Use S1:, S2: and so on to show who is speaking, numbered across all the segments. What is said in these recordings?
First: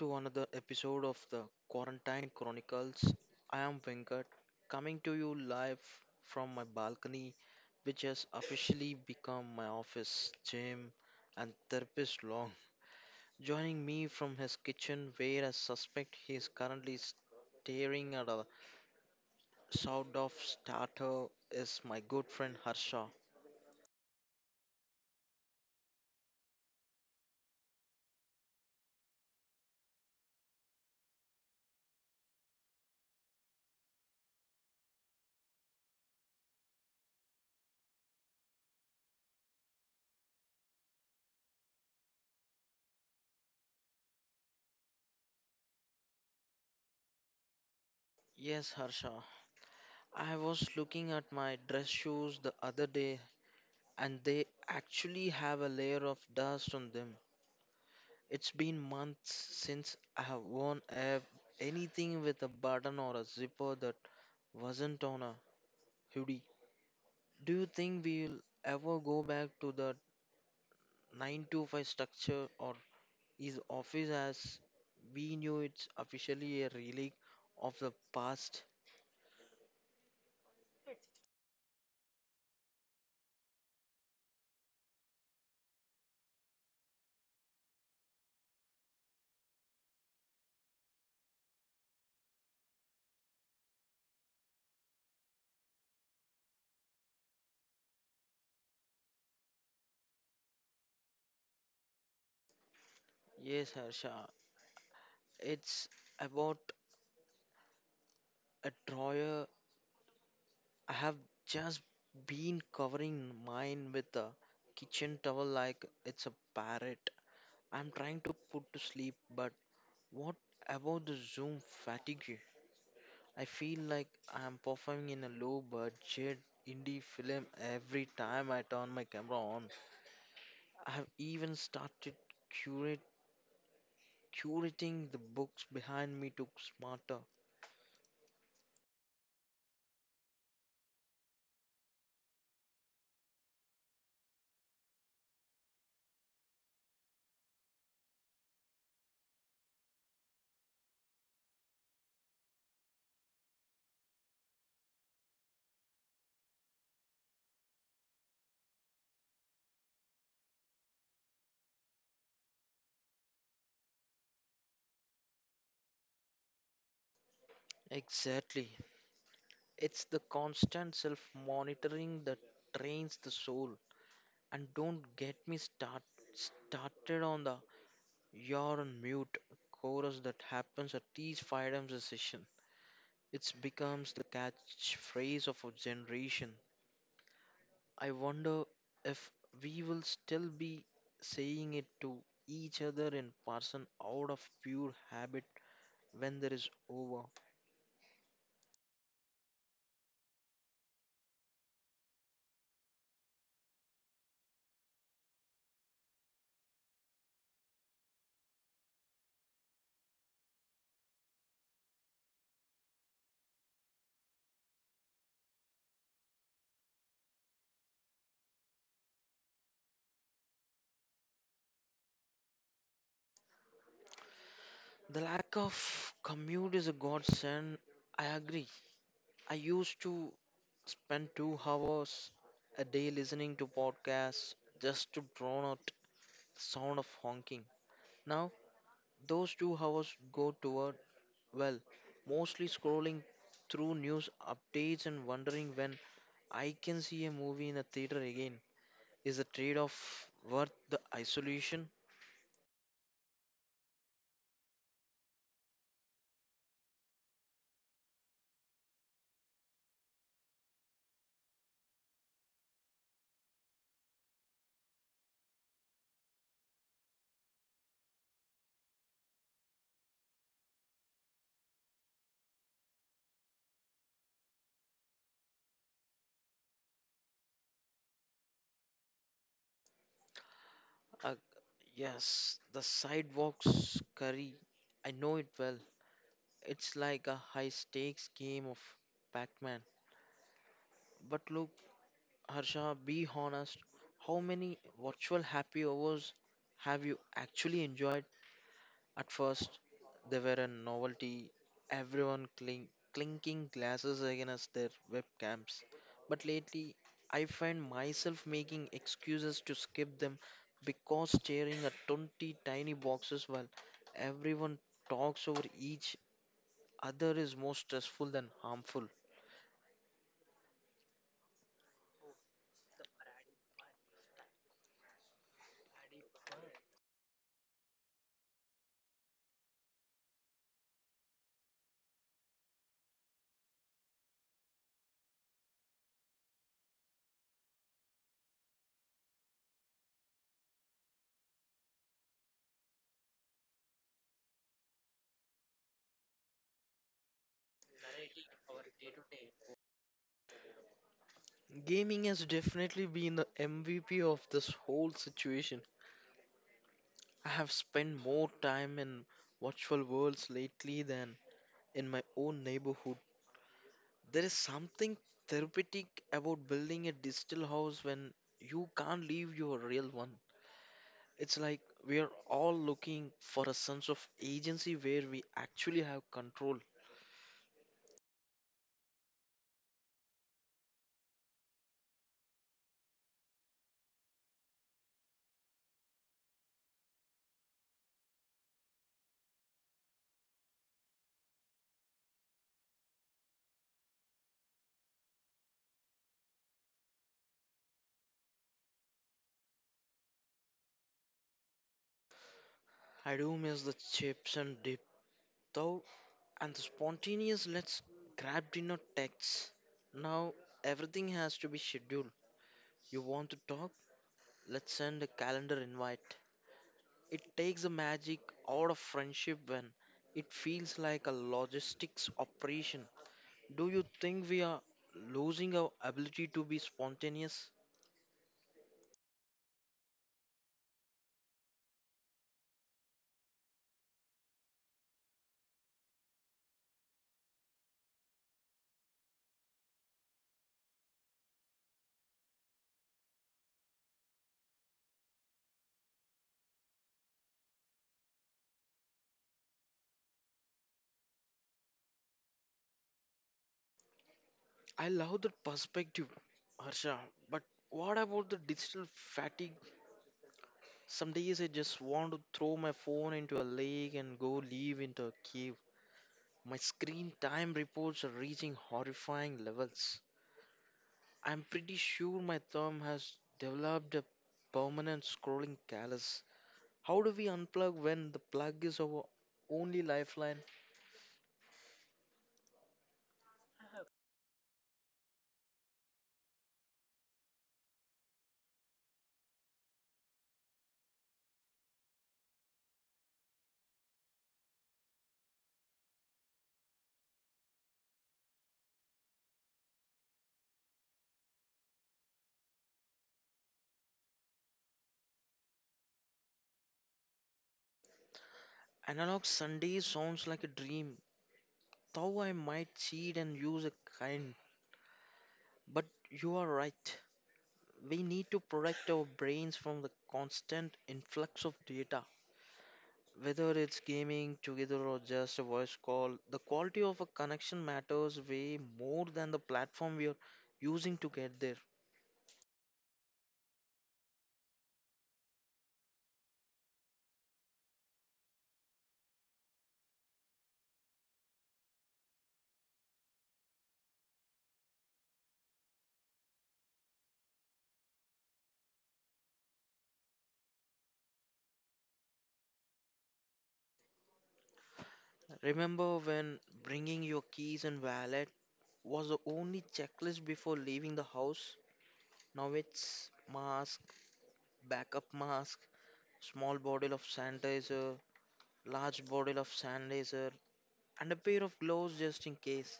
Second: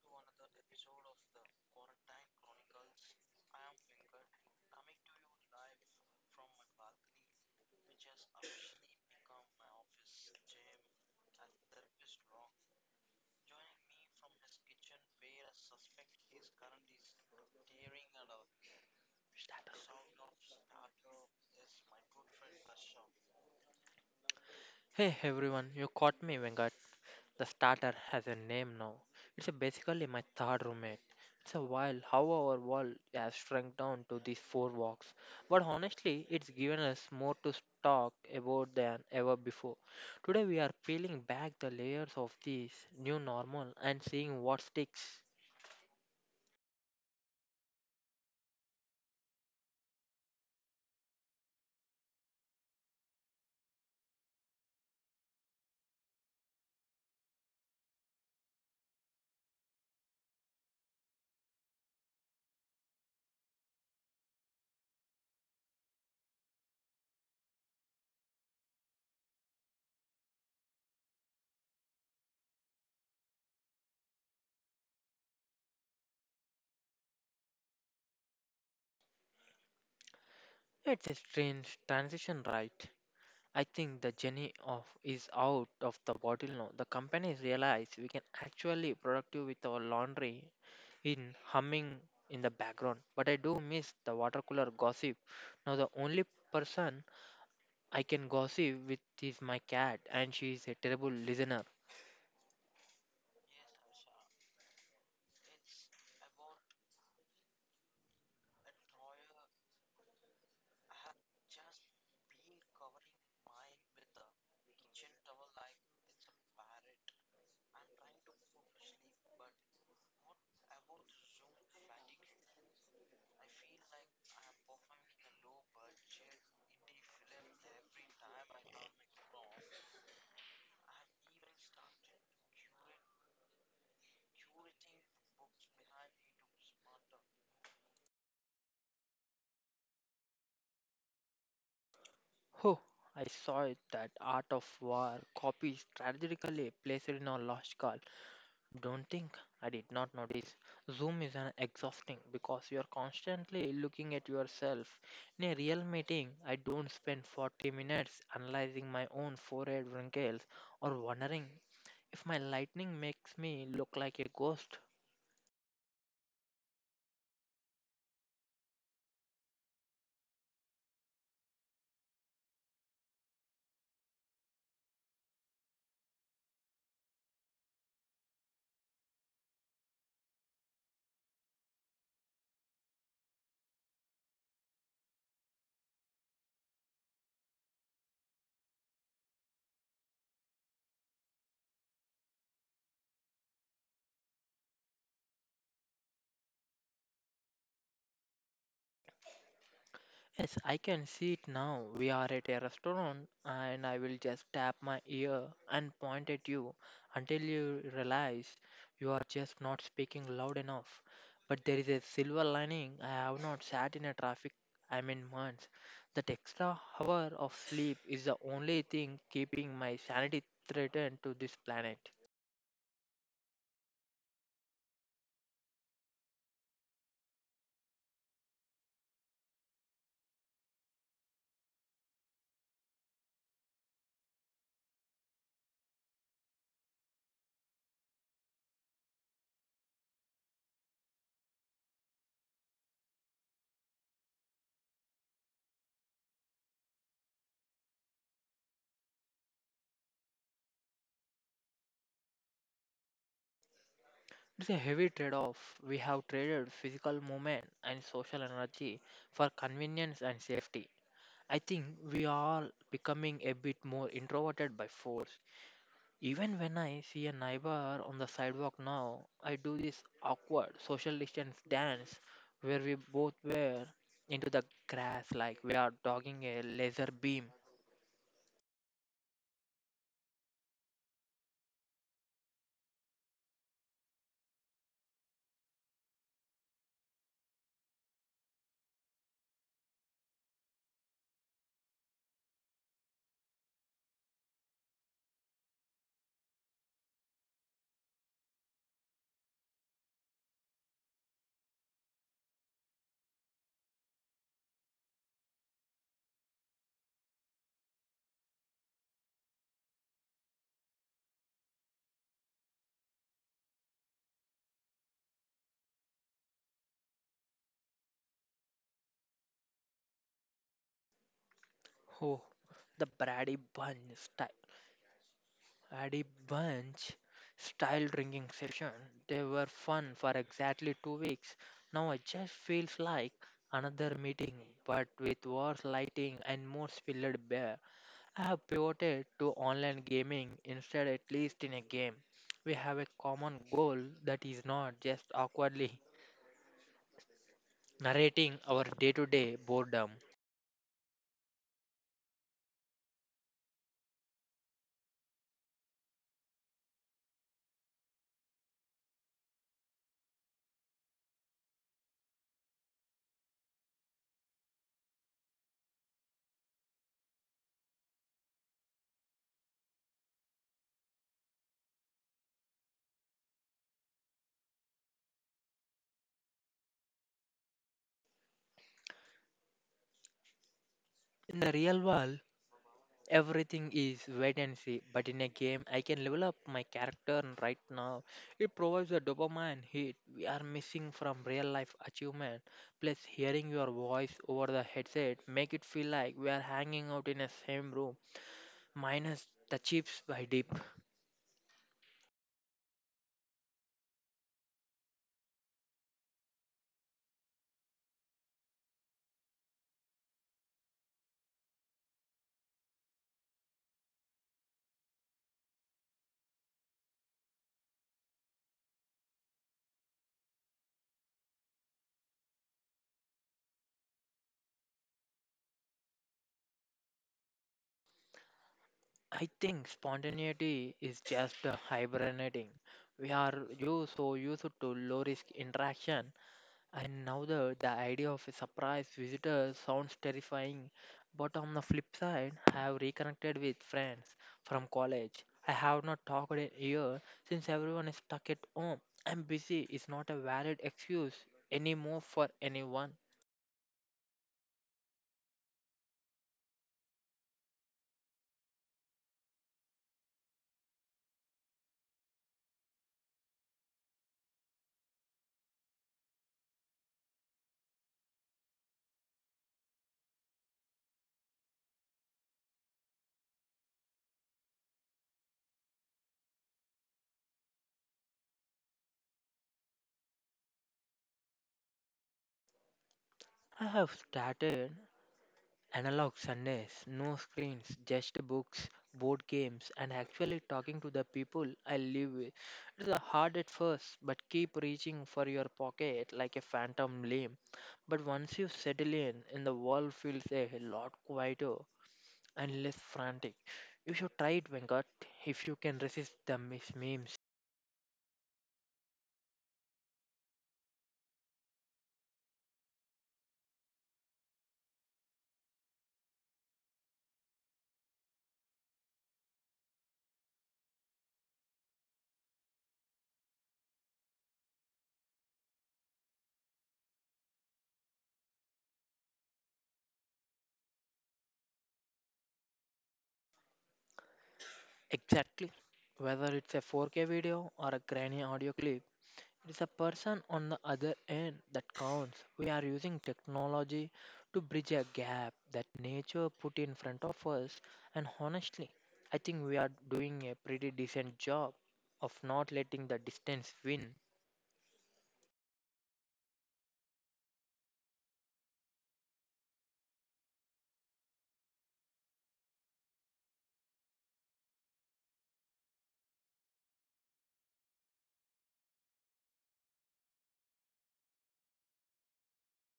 S1: to another episode of the Quarantine Chronicles. I am Venkat, coming to you live from my balcony, which has officially become my office, gym, and therapist long. Joining me from his kitchen, where I suspect he is currently staring at a sort of starter, is my good friend Harsha.
S2: Hey everyone, you caught me, Vengat. The starter has a name now. It's a basically my third roommate. It's a while how our world has shrunk down to these four walks. But honestly, it's given us more to talk about than ever before. Today we are peeling back the layers of this new normal and seeing what sticks.
S1: Yes, Harsha. I was looking at my dress shoes the other day and they actually have a layer of dust on them. It's been months since I have worn anything with a button or a zipper that wasn't on a hoodie. Do you think we'll ever go back to the 9 to 5 structure, or is office as we knew it's officially a relic of the past?
S2: It's a strange transition, right? I think the journey of is out of the bottle now. The companies realize we can actually productive with our laundry in humming in the background. But I do miss the water cooler gossip. Now the only person I can gossip with is my cat and she is a terrible listener.
S1: Yes, Harsha. It's about a drawer I have just been covering mine with a kitchen towel like it's a parrot I'm trying to put to sleep. But what about the Zoom fatigue? I feel like I'm performing in a low budget indie film every time I turn my camera on. I have even started curate curating the books behind me to smarter.
S2: Oh, I saw it that art of war copies strategically placed in our last call. Don't think I did not notice. Zoom is an exhausting because you are constantly looking at yourself. In a real meeting, I don't spend 40 minutes analyzing my own forehead wrinkles or wondering if my lightning makes me look like a ghost.
S1: Exactly. It's the constant self monitoring that drains the soul. And don't get me started on the you're on mute chorus that happens at each freedom session. It becomes the catchphrase of a generation. I wonder if we will still be saying it to each other in person out of pure habit when there is over.
S2: Yes, I can see it now. We are at a restaurant, and I will just tap my ear and point at you until you realize you are just not speaking loud enough. But there is a silver lining. I have not sat in a traffic, I mean, months. That extra hour of sleep is the only thing keeping my sanity threatened to this planet.
S1: The lack of commute is a godsend, I agree. I used to spend 2 hours a day listening to podcasts just to drown out the sound of honking. Now, those 2 hours go toward, well, mostly scrolling through news updates and wondering when I can see a movie in a theater again. Is the trade off worth the isolation?
S2: It's a heavy trade off. We have traded physical movement and social energy for convenience and safety. I think we are becoming a bit more introverted by force. Even when I see a neighbor on the sidewalk now, I do this awkward social distance dance where we both wear into the grass like we are dogging a laser beam.
S1: Uh, yes, the sidewalks curry. I know it well. It's like a high stakes game of Pac Man. But look, Harsha, be honest, how many virtual happy hours have you actually enjoyed? At first, they were a novelty, everyone clinking glasses against their webcams. But lately, I find myself making excuses to skip them because staring at 20 tiny boxes while everyone talks over each other is more stressful than harmful.
S2: Oh, the Brady Bunch style. Had a Bunch style drinking session. They were fun for exactly 2 weeks. Now it just feels like another meeting, but with worse lighting and more spilled beer. I have pivoted to online gaming instead, at least in a game. We have a common goal that is not just awkwardly narrating our day to day boredom.
S1: Gaming has definitely been the MVP of this whole situation. I have spent more time in virtual worlds lately than in my own neighborhood. There is something therapeutic about building a digital house when you can't leave your real one. It's like we are all looking for a sense of agency where we actually have control.
S2: In the real world, everything is wait and see, but in a game, I can level up my character and right now. It provides a dopamine hit we are missing from real life achievement. Plus, hearing your voice over the headset make it feel like we are hanging out in the same room, minus the chips by dip.
S1: I do miss the chips and dip, though, and the spontaneous let's grab dinner texts. Now everything has to be scheduled. You want to talk? Let's send a calendar invite. It takes the magic out of friendship when it feels like a logistics operation. Do you think we are losing our ability to be spontaneous?
S2: I think spontaneity is just a hibernating. We are you so used to low risk interaction. And now the idea of a surprise visitor sounds terrifying, but on the flip side, I have reconnected with friends from college. I have not talked in a year since everyone is stuck at home. I'm busy is not a valid excuse anymore for anyone.
S1: I love that perspective, Harsha, but what about the digital fatigue? Some days I just want to throw my phone into a lake and go live into a cave. My screen time reports are reaching horrifying levels. I'm pretty sure my thumb has developed a permanent scrolling callus. How do we unplug when the plug is our only lifeline?
S2: I have started Analog Sundays, no screens, just books, board games, and actually talking to the people I live with. It is hard at first, but keep reaching for your pocket like a phantom limb. But once you settle in, and the world feels a lot quieter and less frantic. You should try it, Venkat, if you can resist the memes.
S1: Analog Sunday sounds like a dream, though I might cheat and use a kind. But you are right. We need to protect our brains from the constant influx of data. Whether it's gaming together or just a voice call, the quality of a connection matters way more than the platform we are using to get there.
S2: Exactly. Whether it's a 4K video or a grainy audio clip, it is the person on the other end that counts. We are using technology to bridge a gap that nature put in front of us, and honestly, I think we are doing a pretty decent job of not letting the distance win.
S1: Remember when bringing your keys and wallet was the only checklist before leaving the house? Now it's mask, backup mask, small bottle of sanitizer, large bottle of sanitizer, and a pair of gloves just in case.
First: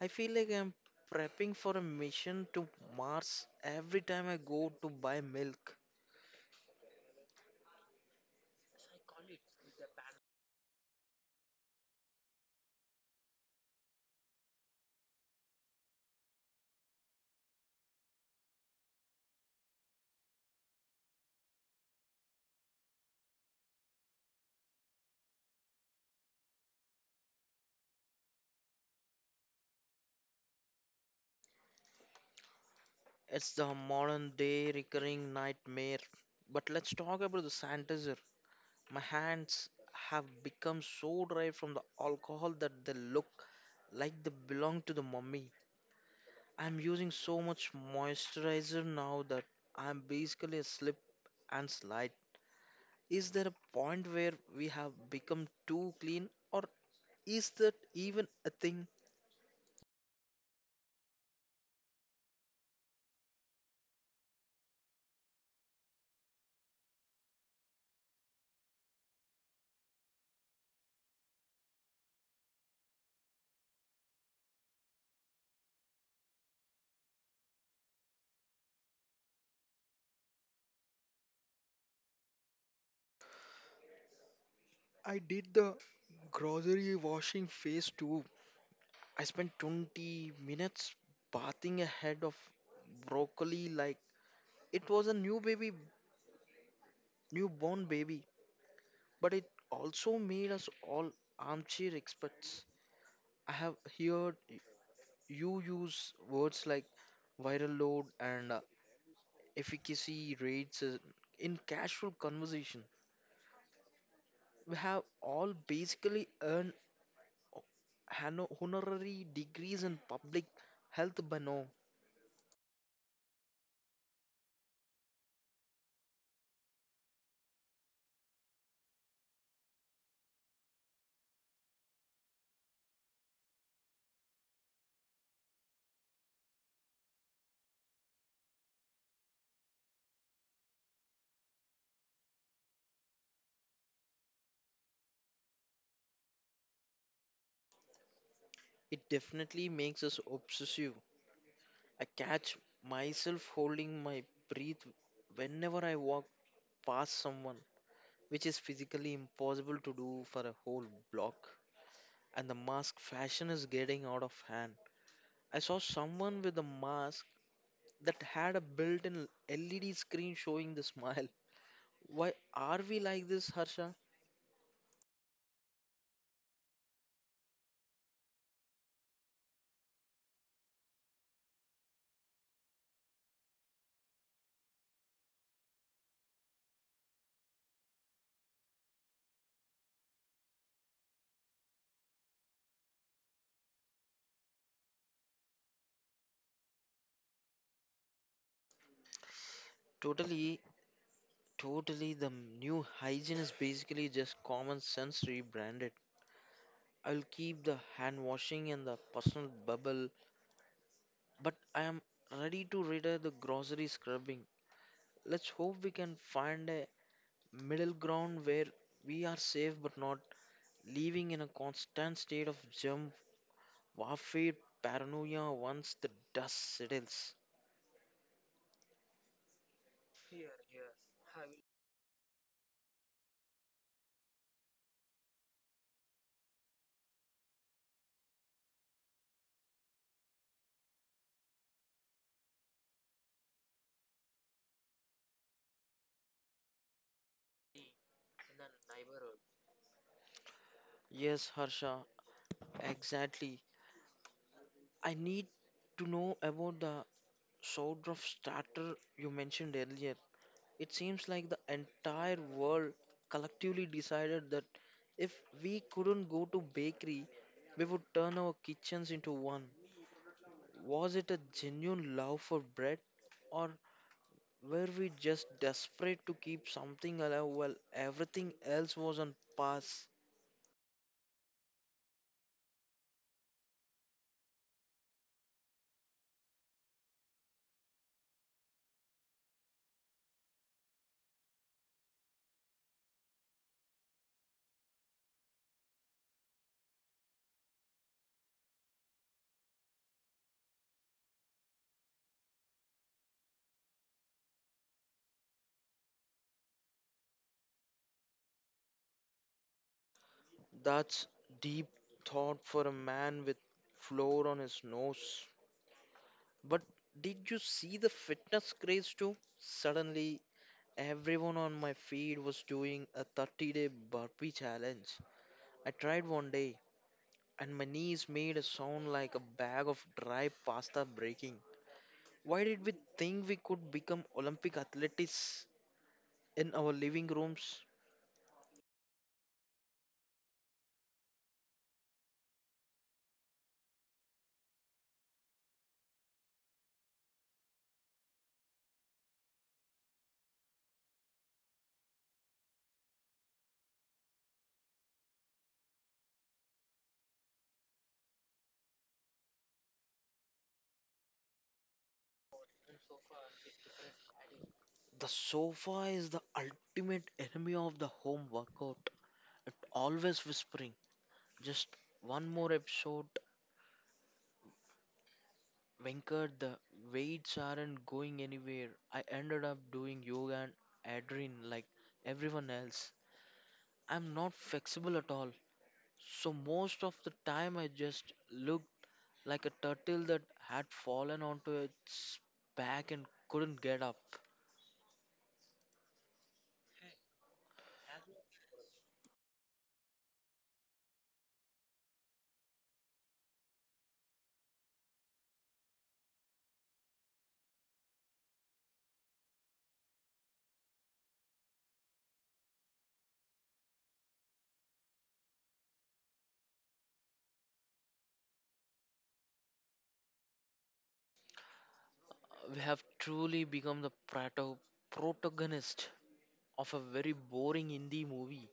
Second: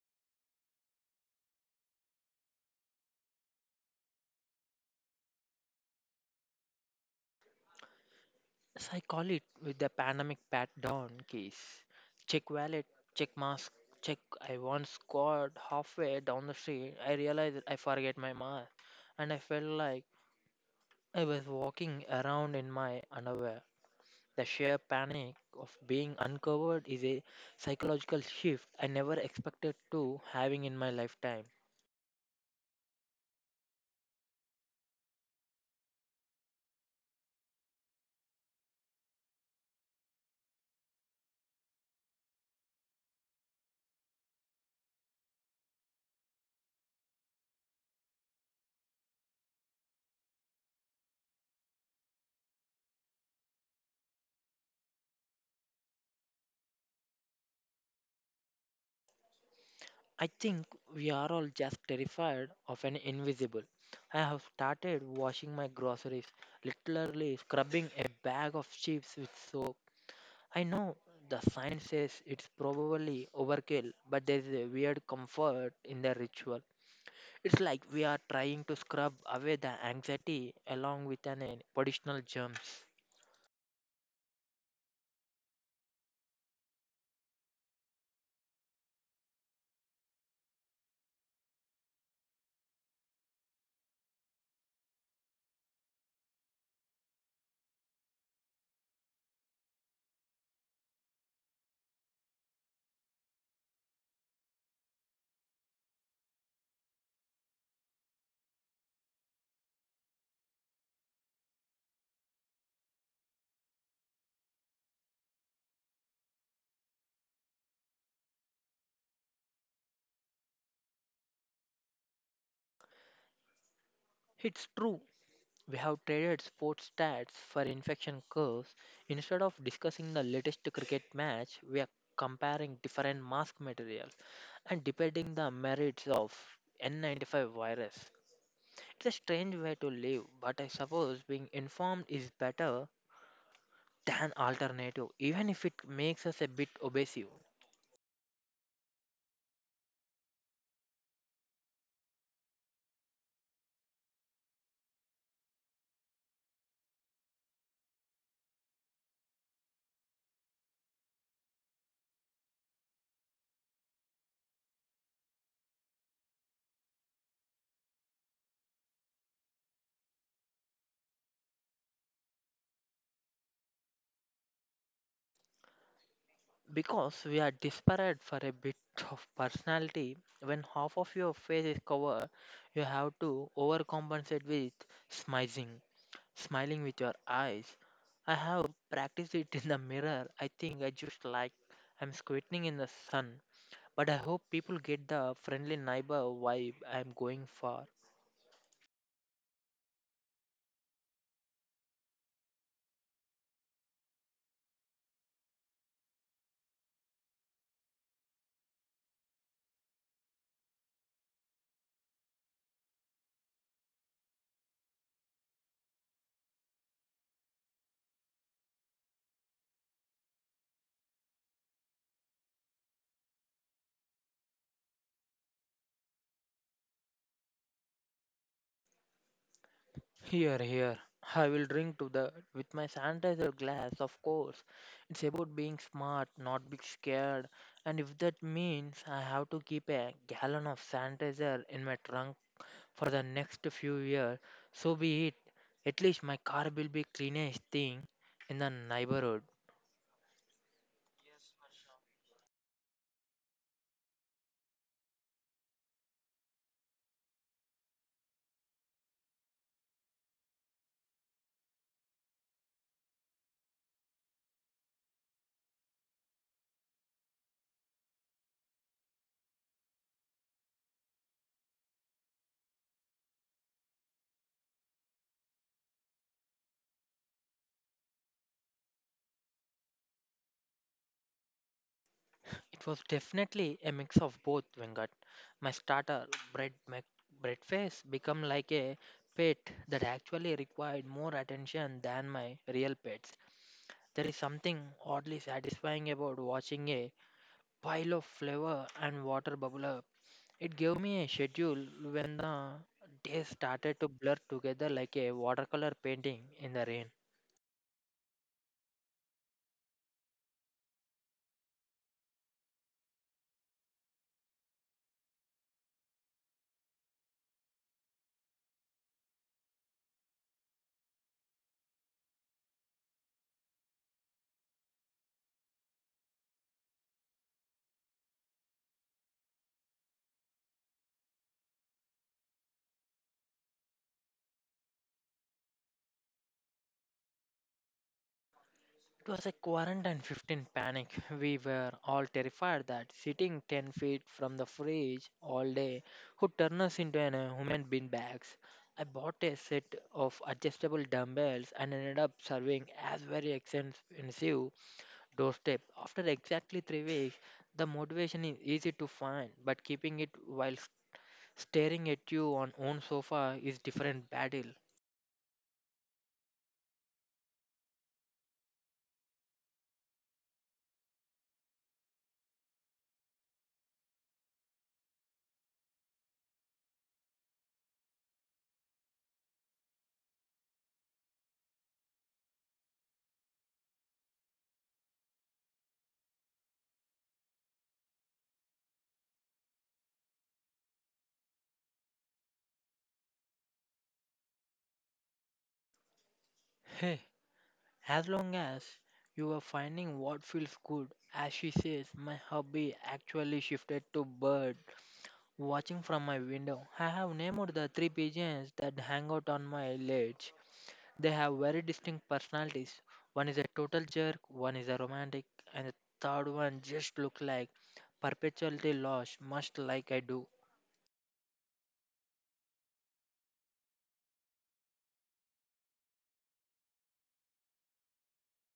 S1: I feel like I'm prepping for a mission to Mars every time I go to buy milk.
S2: As I call it with the pandemic pat down case. Check wallet, check mask, check. I once got halfway down the street. I realized that I forget my mask, and I felt like I was walking around in my underwear. The sheer panic of being uncovered is a psychological shift I never expected to having in my lifetime.
S1: It's the modern day recurring nightmare. But let's talk about the sanitizer. My hands have become so dry from the alcohol that they look like they belong to the mummy. I'm using so much moisturizer now that I'm basically a slip and slide. Is there a point where we have become too clean, or is that even a thing?
S2: I think we are all just terrified of an invisible. I have started washing my groceries, literally scrubbing a bag of chips with soap. I know the science says it's probably overkill, but there's a weird comfort in the ritual. It's like we are trying to scrub away the anxiety along with an additional germs.
S1: I did the grocery washing phase too. I spent 20 minutes bathing a head of broccoli like it was a newborn baby. But it also made us all armchair experts. I have heard you use words like viral load and efficacy rates in casual conversation. We have all basically earned honorary degrees in public health by now.
S2: It's true. We have traded sports stats for infection curves. Instead of discussing the latest cricket match, we are comparing different mask materials and debating the merits of N95 virus. It's a strange way to live, but I suppose being informed is better than alternative, even if it makes us a bit obsessive.
S1: It definitely makes us obsessive. I catch myself holding my breath whenever I walk past someone, which is physically impossible to do for a whole block. And the mask fashion is getting out of hand. I saw someone with a mask that had a built in LED screen showing the smile. Why are we like this, Harsha?
S2: Because we are desperate for a bit of personality, when half of your face is covered, you have to overcompensate with smizing, smiling with your eyes. I have practiced it in the mirror. I think I just like I'm squinting in the sun. But I hope people get the friendly neighbor vibe I'm going for.
S1: Totally, totally. The new hygiene is basically just common sense rebranded. I'll keep the hand washing and the personal bubble, but I am ready to retire the grocery scrubbing. Let's hope we can find a middle ground where we are safe but not living in a constant state of germ warfare paranoia once the dust settles.
S2: Here, here. I will drink to the with my sanitizer glass, of course. It's about being smart, not being scared. And if that means I have to keep a gallon of sanitizer in my trunk for the next few years, so be it. At least my car will be cleanest thing in the neighborhood.
S1: Yes, Harsha, exactly. I need to know about the sword of starter you mentioned earlier. It seems like the entire world collectively decided that if we couldn't go to bakery, we would turn our kitchens into one. Was it a genuine love for bread, or were we just desperate to keep something alive while everything else was on pause?
S2: It was definitely a mix of both, Venkat. My starter, bread, my breakfast, become like a pet that actually required more attention than my real pets. There is something oddly satisfying about watching a pile of flour and water bubble up. It gave me a schedule when the days started to blur together like a watercolor painting in the rain.
S1: That's deep thought for a man with floor on his nose. But did you see the fitness craze too? Suddenly, everyone on my feed was doing a 30-day burpee challenge. I tried one day, and my knees made a sound like a bag of dry pasta breaking. Why did we think we could become Olympic athletes in our living rooms?
S2: It was a quarantine 15 panic. We were all terrified that sitting 10 feet from the fridge all day would turn us into an human bean bags. I bought a set of adjustable dumbbells and ended up serving as very expensive doorstep. After exactly 3 weeks, the motivation is easy to find, but keeping it while staring at you on own sofa is different battle.
S1: The sofa is the ultimate enemy of the home workout. It always whispers. Just one more episode, Venkat. The weights aren't going anywhere. I ended up doing yoga and adrenaline like everyone else. I'm not flexible at all. So most of the time, I just looked like a turtle that had fallen onto its back and couldn't get up.
S2: Hey, as long as you are finding what feels good, as she says, my hobby actually shifted to bird watching from my window. I have named the three pigeons that hang out on my ledge. They have very distinct personalities. One is a total jerk, one is a romantic, and the third one just look like perpetually lost, much like I do.
S1: We have truly become the protagonist of a very boring indie movie.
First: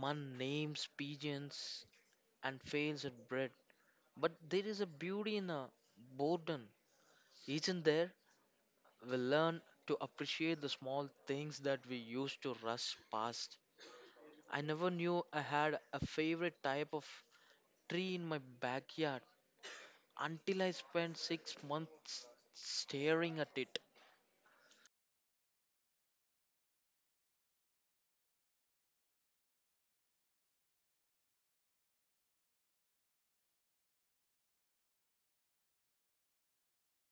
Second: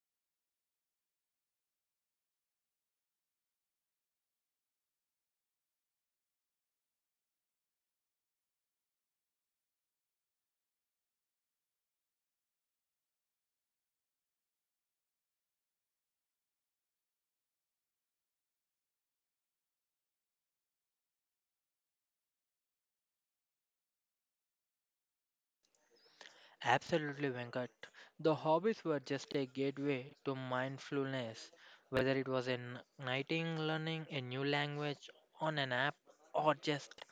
S1: Man names pigeons and fails at bread. But there is a beauty in a boredom, isn't there? We learn to appreciate the small things that we used to rush past. I never knew I had a favorite type of tree in my backyard until I spent 6 months staring at it.
S2: Absolutely, Venkat. The hobbies were just a gateway to mindfulness, whether it was in writing, learning a new language on an app, or just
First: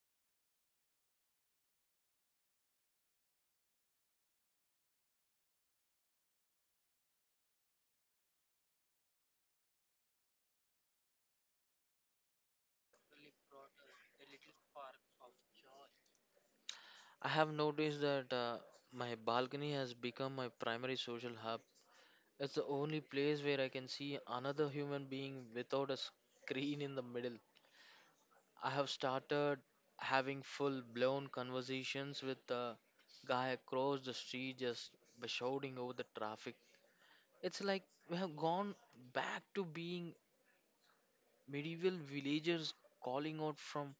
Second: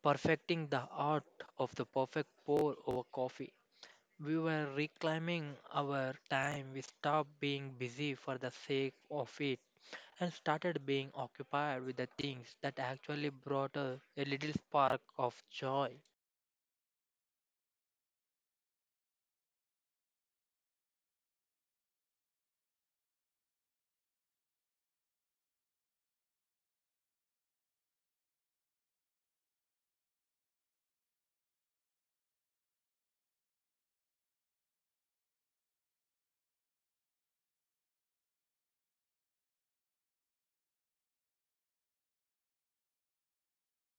S2: perfecting the art of the perfect pour over coffee. We were reclaiming our time. We stopped being busy for the sake of it and started being occupied with the things that actually brought us a little spark of joy.
S1: I have noticed that my balcony has become my primary social hub. It's the only place where I can see another human being without a screen in the middle. I have started having full blown conversations with the guy across the street just by shouting over the traffic. It's like we have gone back to being medieval villagers calling out from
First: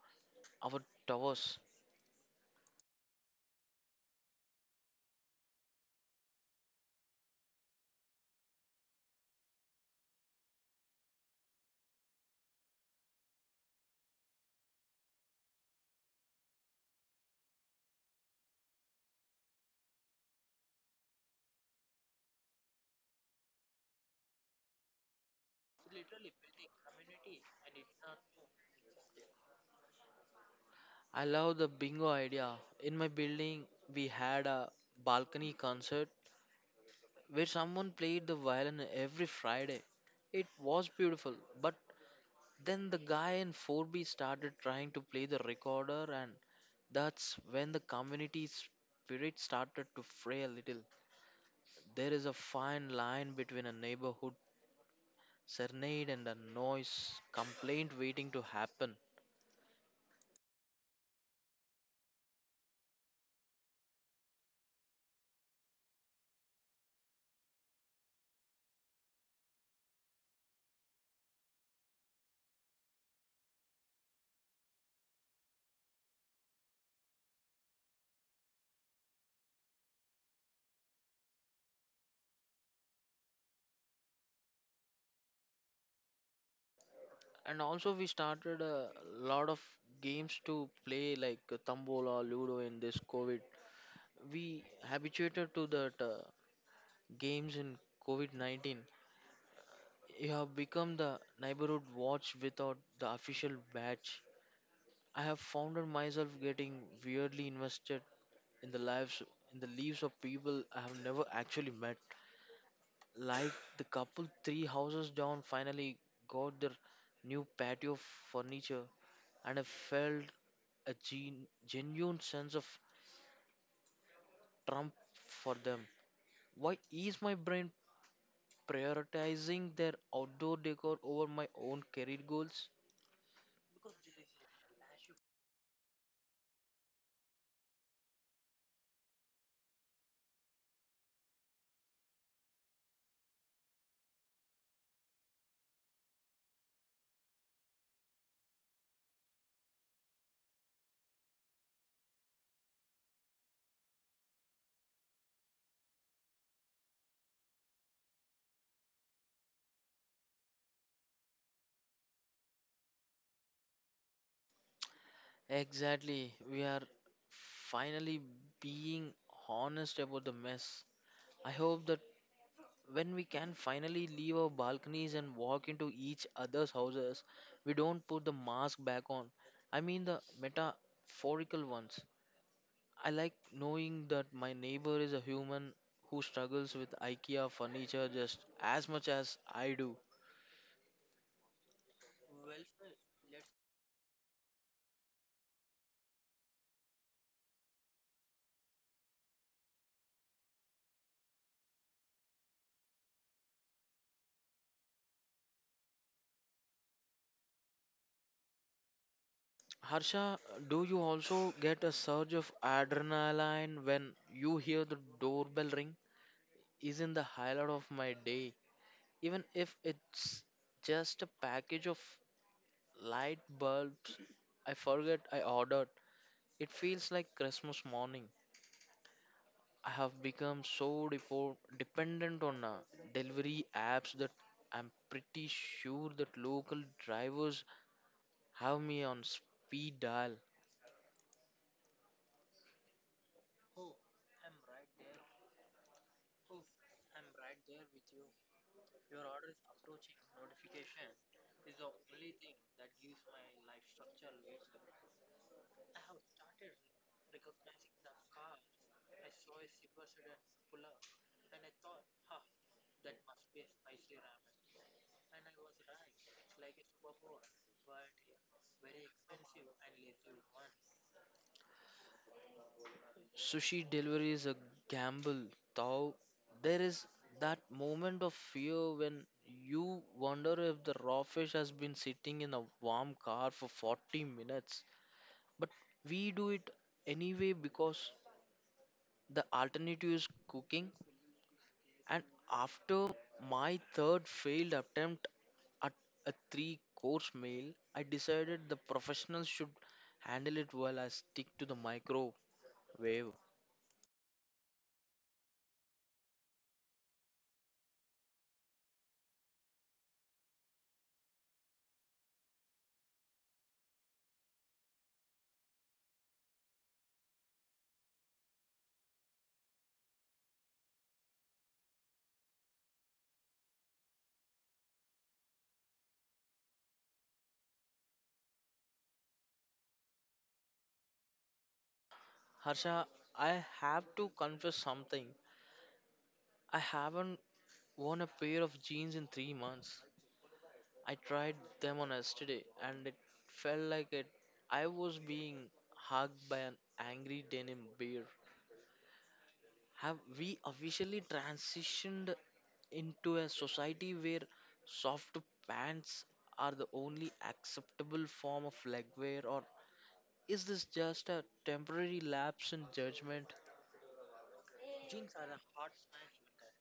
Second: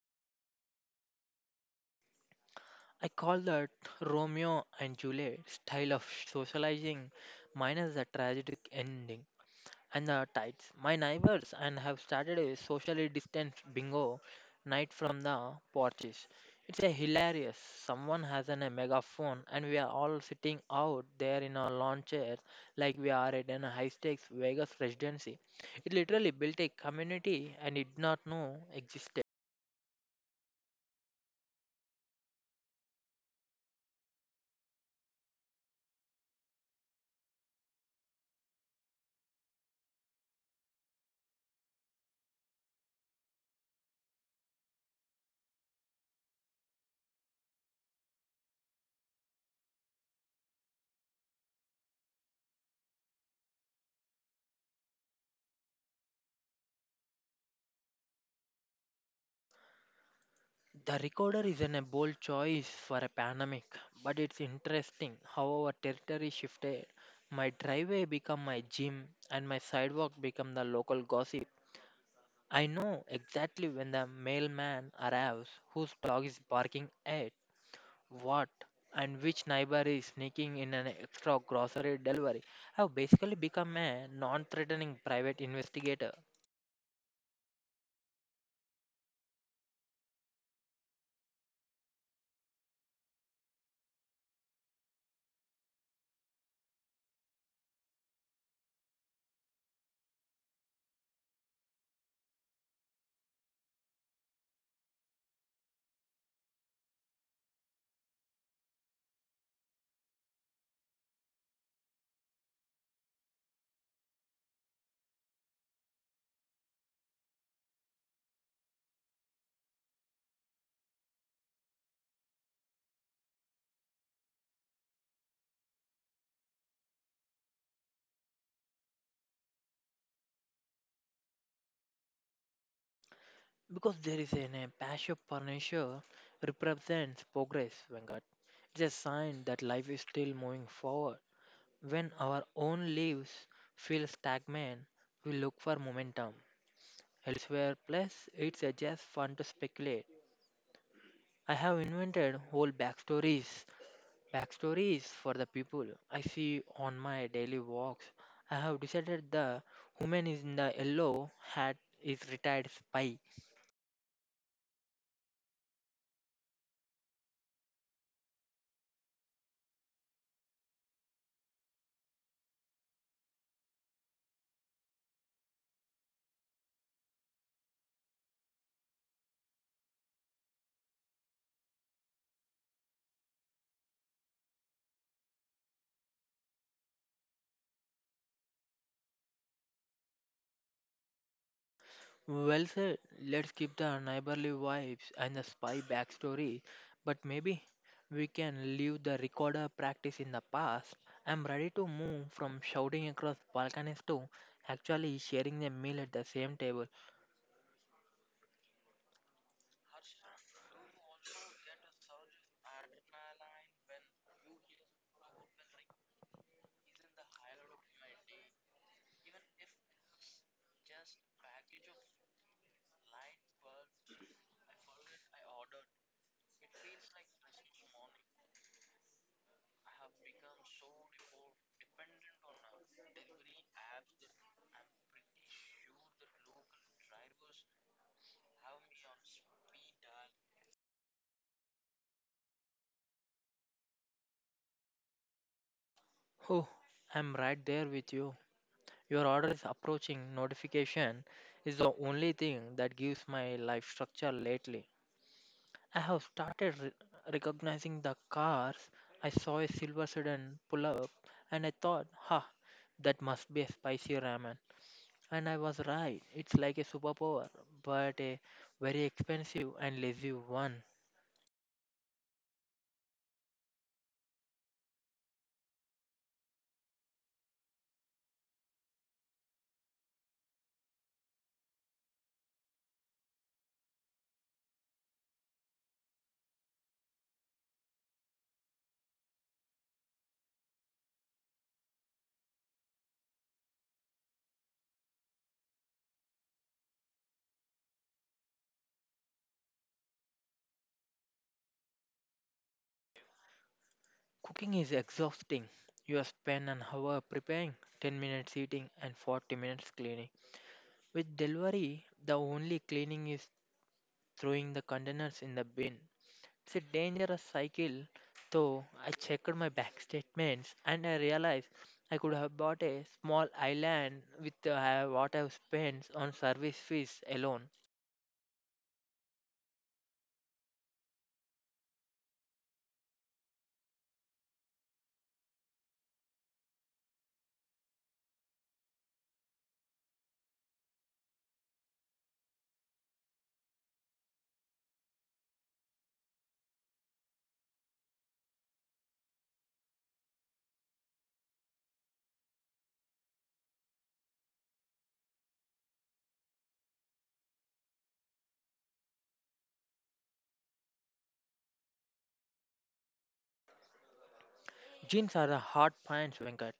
S1: our towers.
S2: I call that Romeo and Juliet style of socializing minus the tragic ending. And the tides. My neighbors and have started a socially distanced bingo night from the porches. It's a hilarious. Someone has a megaphone and we are all sitting out there in our lawn chairs like we are at a high stakes Vegas residency. It literally built a community and did not know existed.
S1: I love the bingo idea. In my building, we had a balcony concert where someone played the violin every Friday. It was beautiful, but then the guy in 4B started trying to play the recorder, and that's when the community spirit started to fray a little. There is a fine line between a neighborhood serenade and a noise complaint waiting to happen.
S2: The recorder is a bold choice for a pandemic, but it's interesting how our territory shifted. My driveway became my gym, and my sidewalk became the local gossip. I know exactly when the mailman arrives, whose dog is barking at what, and which neighbor is sneaking in an extra grocery delivery. I've basically become a non threatening private investigator.
S1: And also, we started a lot of games to play, like Tambola, Ludo in this COVID. We habituated to that games in COVID-19. You have become the neighborhood watch without the official badge. I have found myself getting weirdly invested in the lives in the lives of people I have never actually met. Like the couple three houses down finally got their new patio furniture and I felt a genuine sense of trump for them. Why is my brain prioritizing their outdoor decor over my own career goals?
S2: Because there is an a passion furniture represents progress, Venkat. It's a sign that life is still moving forward. When our own lives feel stagnant, we look for momentum elsewhere. Plus, it's a just fun to speculate. I have invented whole backstories for the people I see on my daily walks. I have decided the woman is in the yellow hat is retired spy.
S1: Exactly. We are finally being honest about the mess. I hope that when we can finally leave our balconies and walk into each other's houses, we don't put the mask back on. I mean the metaphorical ones. I like knowing that my neighbor is a human who struggles with IKEA furniture just as much as I do.
S2: Well said. Let's keep the neighborly vibes and the spy backstory, but maybe we can leave the recorder practice in the past. I'm ready to move from shouting across balconies to actually sharing the meal at the same table.
S1: Harsha, do you also get a surge of adrenaline when you hear the doorbell ring? Isn't the highlight of my day, even if it's just a package of light bulbs I forget I ordered. It feels like Christmas morning. I have become so dependent on delivery apps that I'm pretty sure that local drivers have me on speed dial.
S2: Oh, I'm right there with you. Your order is approaching. Notification is the only thing that gives my life structure lately. I have started recognizing the cars. I saw a silver sedan pull up and I thought, ha, that must be a spicy ramen. And I was right. It's like a superpower, but a very expensive and lazy one.
S1: Sushi delivery is a gamble, though. There is that moment of fear when you wonder if the raw fish has been sitting in a warm car for 40 minutes. But we do it anyway because the alternative is cooking. And after my third failed attempt at a three course meal, I decided the professionals should handle it while I stick to the microwave.
S2: Cooking is exhausting. You spend an hour preparing, 10 minutes eating, and 40 minutes cleaning. With delivery, the only cleaning is throwing the containers in the bin. It's a dangerous cycle, though. I checked my bank statements and I realized I could have bought a small island with what I've spent on service fees alone.
S1: Harsha, I have to confess something. I haven't worn a pair of jeans in 3 months. I tried them on yesterday and it felt like it. I was being hugged by an angry denim bear. Have we officially transitioned into a society where soft pants are the only acceptable form of leg wear, or is this just a temporary lapse in judgment?
S2: Jeans are the hard pants, Venkat,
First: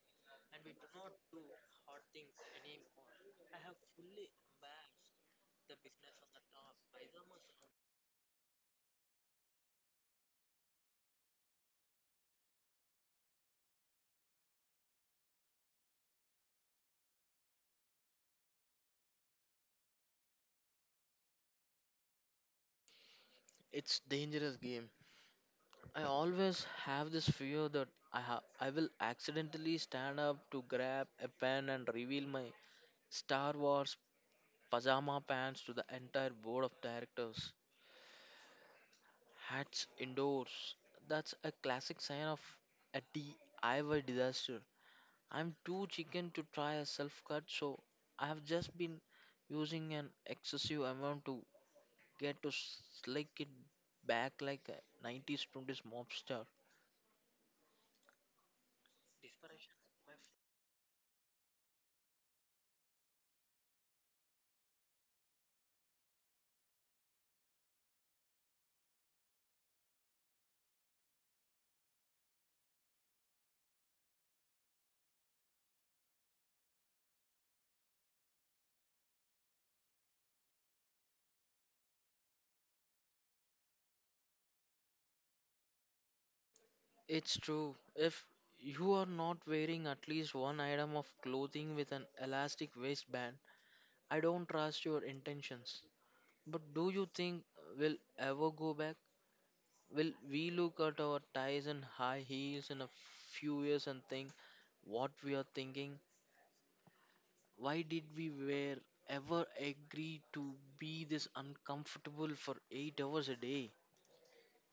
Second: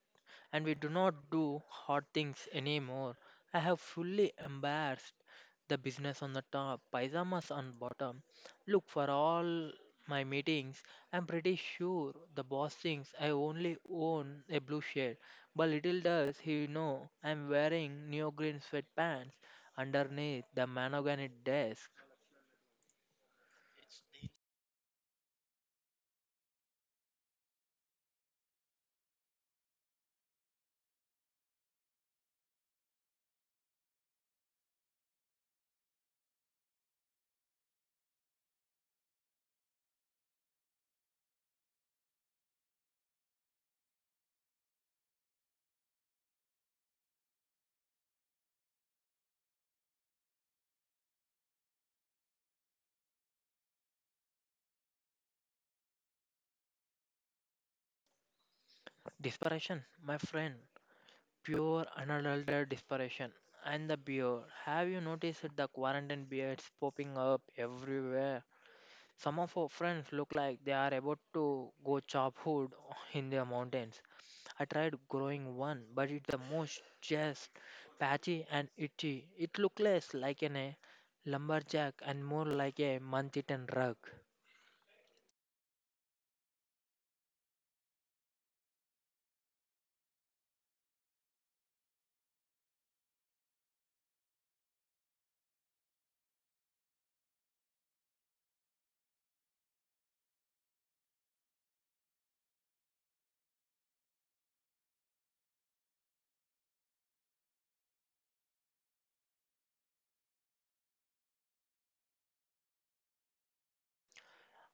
S2: and we do not do hard things anymore. I have fully embarrassed the business on the top, pyjamas on bottom. Look, for all my meetings, I'm pretty sure the boss thinks I only own a blue shirt, but little does he know I'm wearing neoprene sweatpants underneath the monogany desk.
S1: It's dangerous game. I always have this fear that I will accidentally stand up to grab a pen and reveal my Star Wars pajama pants to the entire board of directors. Hats indoors. That's a classic sign of a DIY disaster. I'm too chicken to try a self cut, so I have just been using an excessive amount to get to slick it back like a 90s 20s mob star.
S2: Desperation, my friend. Pure unadulterated desperation. And the beard. Have you noticed the quarantine beards popping up everywhere? Some of our friends look like they are about to go chop wood in the mountains. I tried growing one, but it's the most just patchy and itchy. It looks less like a lumberjack and more like a month eaten rug.
S1: It's true. If you are not wearing at least one item of clothing with an elastic waistband, I don't trust your intentions. But do you think we'll ever go back? Will we look at our ties and high heels in a few years and think what we are thinking? Why did we wear ever agree to be this uncomfortable for 8 hours a day?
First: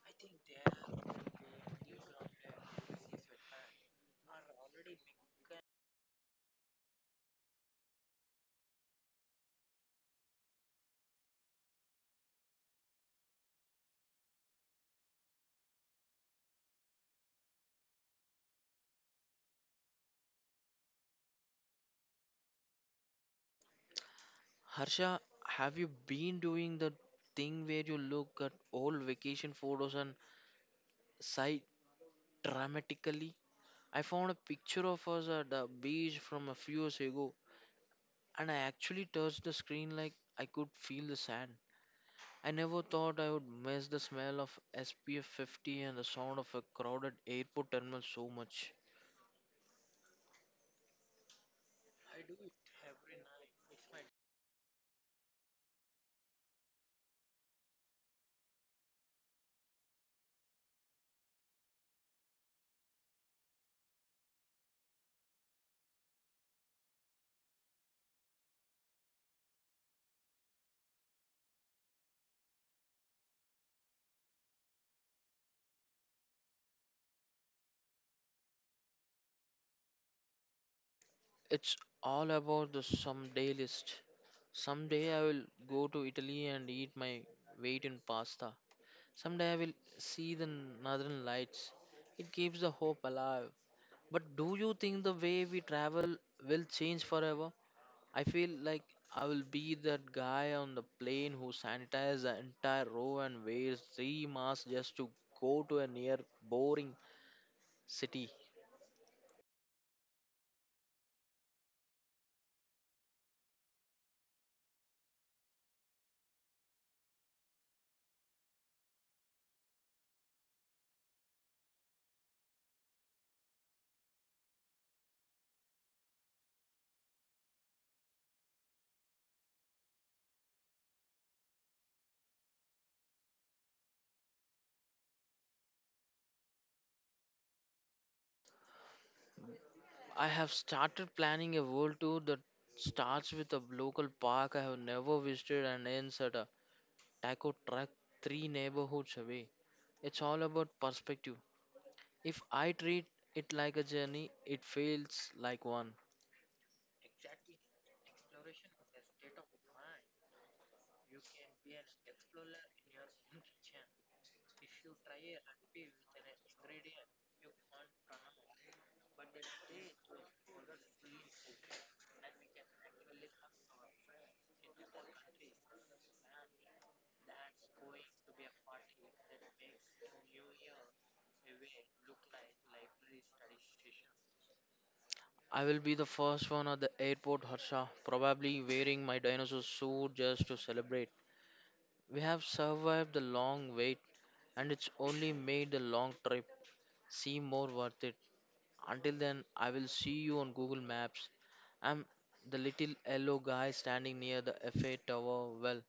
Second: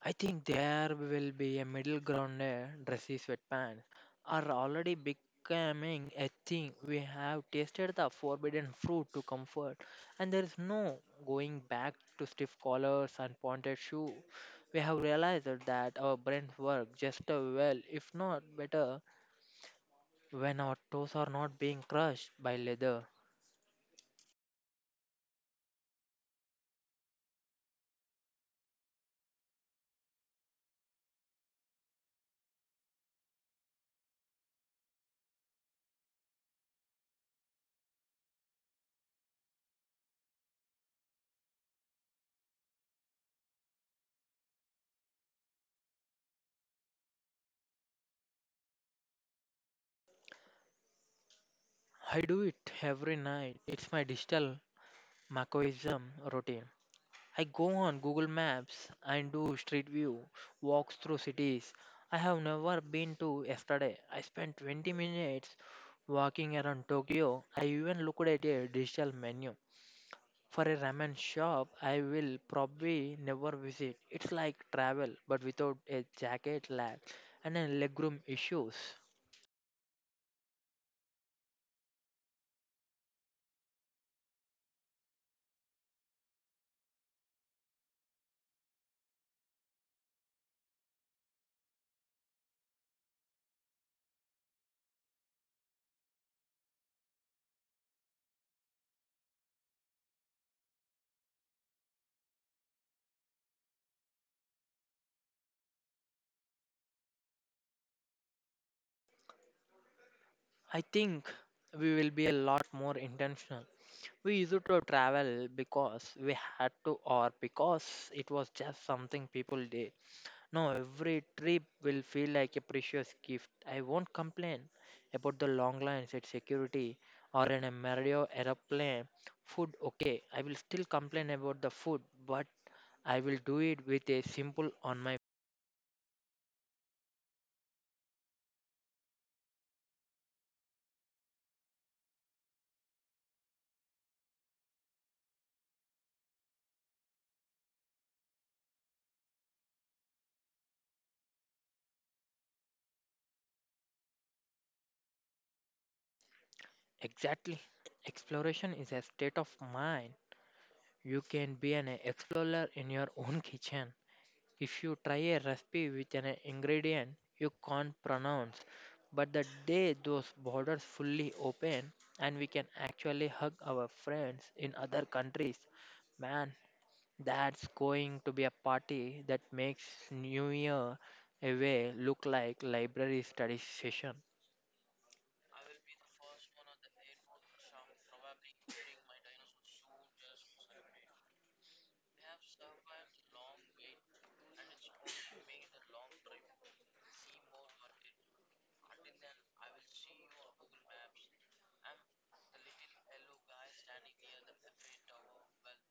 S2: I think there will be a middle ground there. Dressy sweatpants are already becoming a thing. We have tasted the forbidden fruit to comfort, and there is no going back to stiff collars and pointed shoes. We have realized that our brains work just as well, if not better, when our toes are not being crushed by leather.
S1: Harsha, have you been doing the thing where you look at old vacation photos and sighed dramatically? I found a picture of us at the beach from a few years ago, and I actually touched the screen like I could feel the sand. I never thought I would miss the smell of SPF 50 and the sound of a crowded airport terminal so much.
S2: I do it every night. It's my digital macoism routine. I go on Google Maps and do street view, walks through cities I have never been to yesterday. I spent 20 minutes walking around Tokyo. I even looked at a digital menu for a ramen shop I will probably never visit. It's like travel but without a jacket lag and a legroom issues.
S1: It's all about the someday list. Someday I will go to Italy and eat my weight in pasta. Someday I will see the northern lights. It keeps the hope alive. But do you think the way we travel will change forever? I feel like I will be that guy on the plane who sanitizes the entire row and wears three masks just to go to a near boring city.
S2: I think we will be a lot more intentional. We used to travel because we had to or because it was just something people did. Now every trip will feel like a precious gift. I won't complain about the long lines at security or in a Mario aeroplane. Food, okay. I will still complain about the food, but I will do it with a simple on my
S1: I have started planning a world tour that starts with a local park I have never visited and ends at a taco truck three neighborhoods away. It's all about perspective. If I treat it like a journey, it feels like one.
S2: exactly. Exploration is a state of mind. You can be an explorer in your own kitchen. If you try a recipe with an ingredient you can't pronounce, but the day those borders fully open and we can actually hug our friends in other countries, man, that's going to be a party that makes New Year away look like library study session.
S1: I will be the first one at the airport, Harsha, probably wearing my dinosaur suit just to celebrate. We have survived the long wait, and it's only made the long trip seem more worth it. Until then, I will see you on Google Maps. I'm the little yellow guy standing near the Eiffel Tower, well,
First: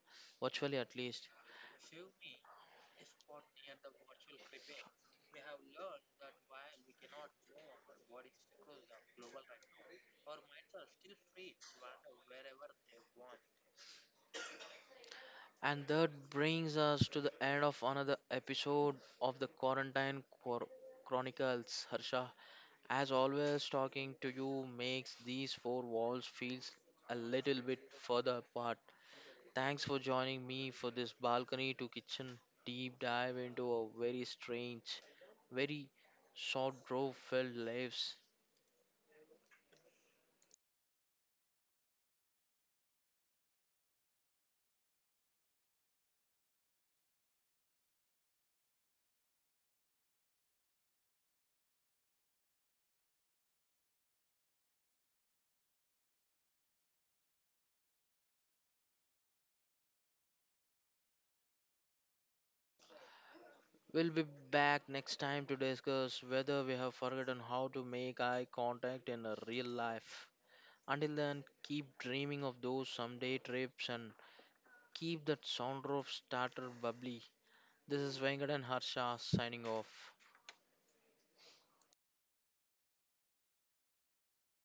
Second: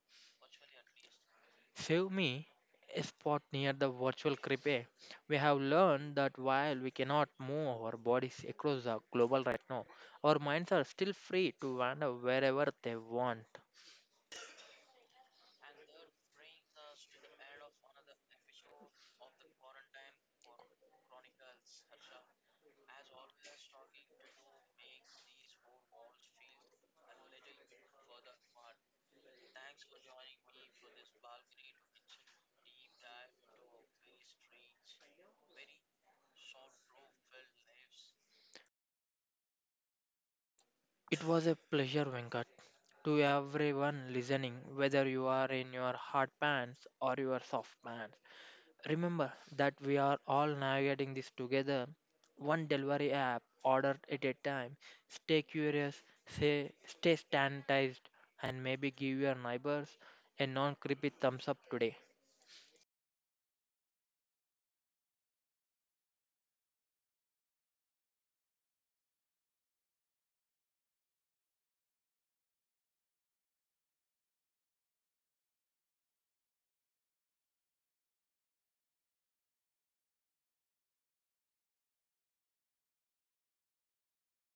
S1: virtually at least.
S2: Save me a spot near the virtual crepe. We have learned that while we cannot move our bodies across the global right now, our minds are still free to wander wherever they want.
S1: And that brings us to the end of another episode of the Chronicles. Harsha, as always, talking to you makes these four walls feels a little bit further apart. Thanks for joining me for this balcony to kitchen deep dive into a very strange, very short drove filled lives.
S2: It was a pleasure, Venkat. To everyone listening, whether you are in your hard pants or your soft pants, remember that we are all navigating this together, one delivery app ordered at a time. Stay curious, say, stay sanitized, and maybe give your neighbors a non creepy thumbs up today.
S1: We'll be back next time to discuss whether we have forgotten how to make eye contact in a real life. Until then, keep dreaming of those someday trips and keep that sound of starter bubbly. This is Venkat and Harsha signing off.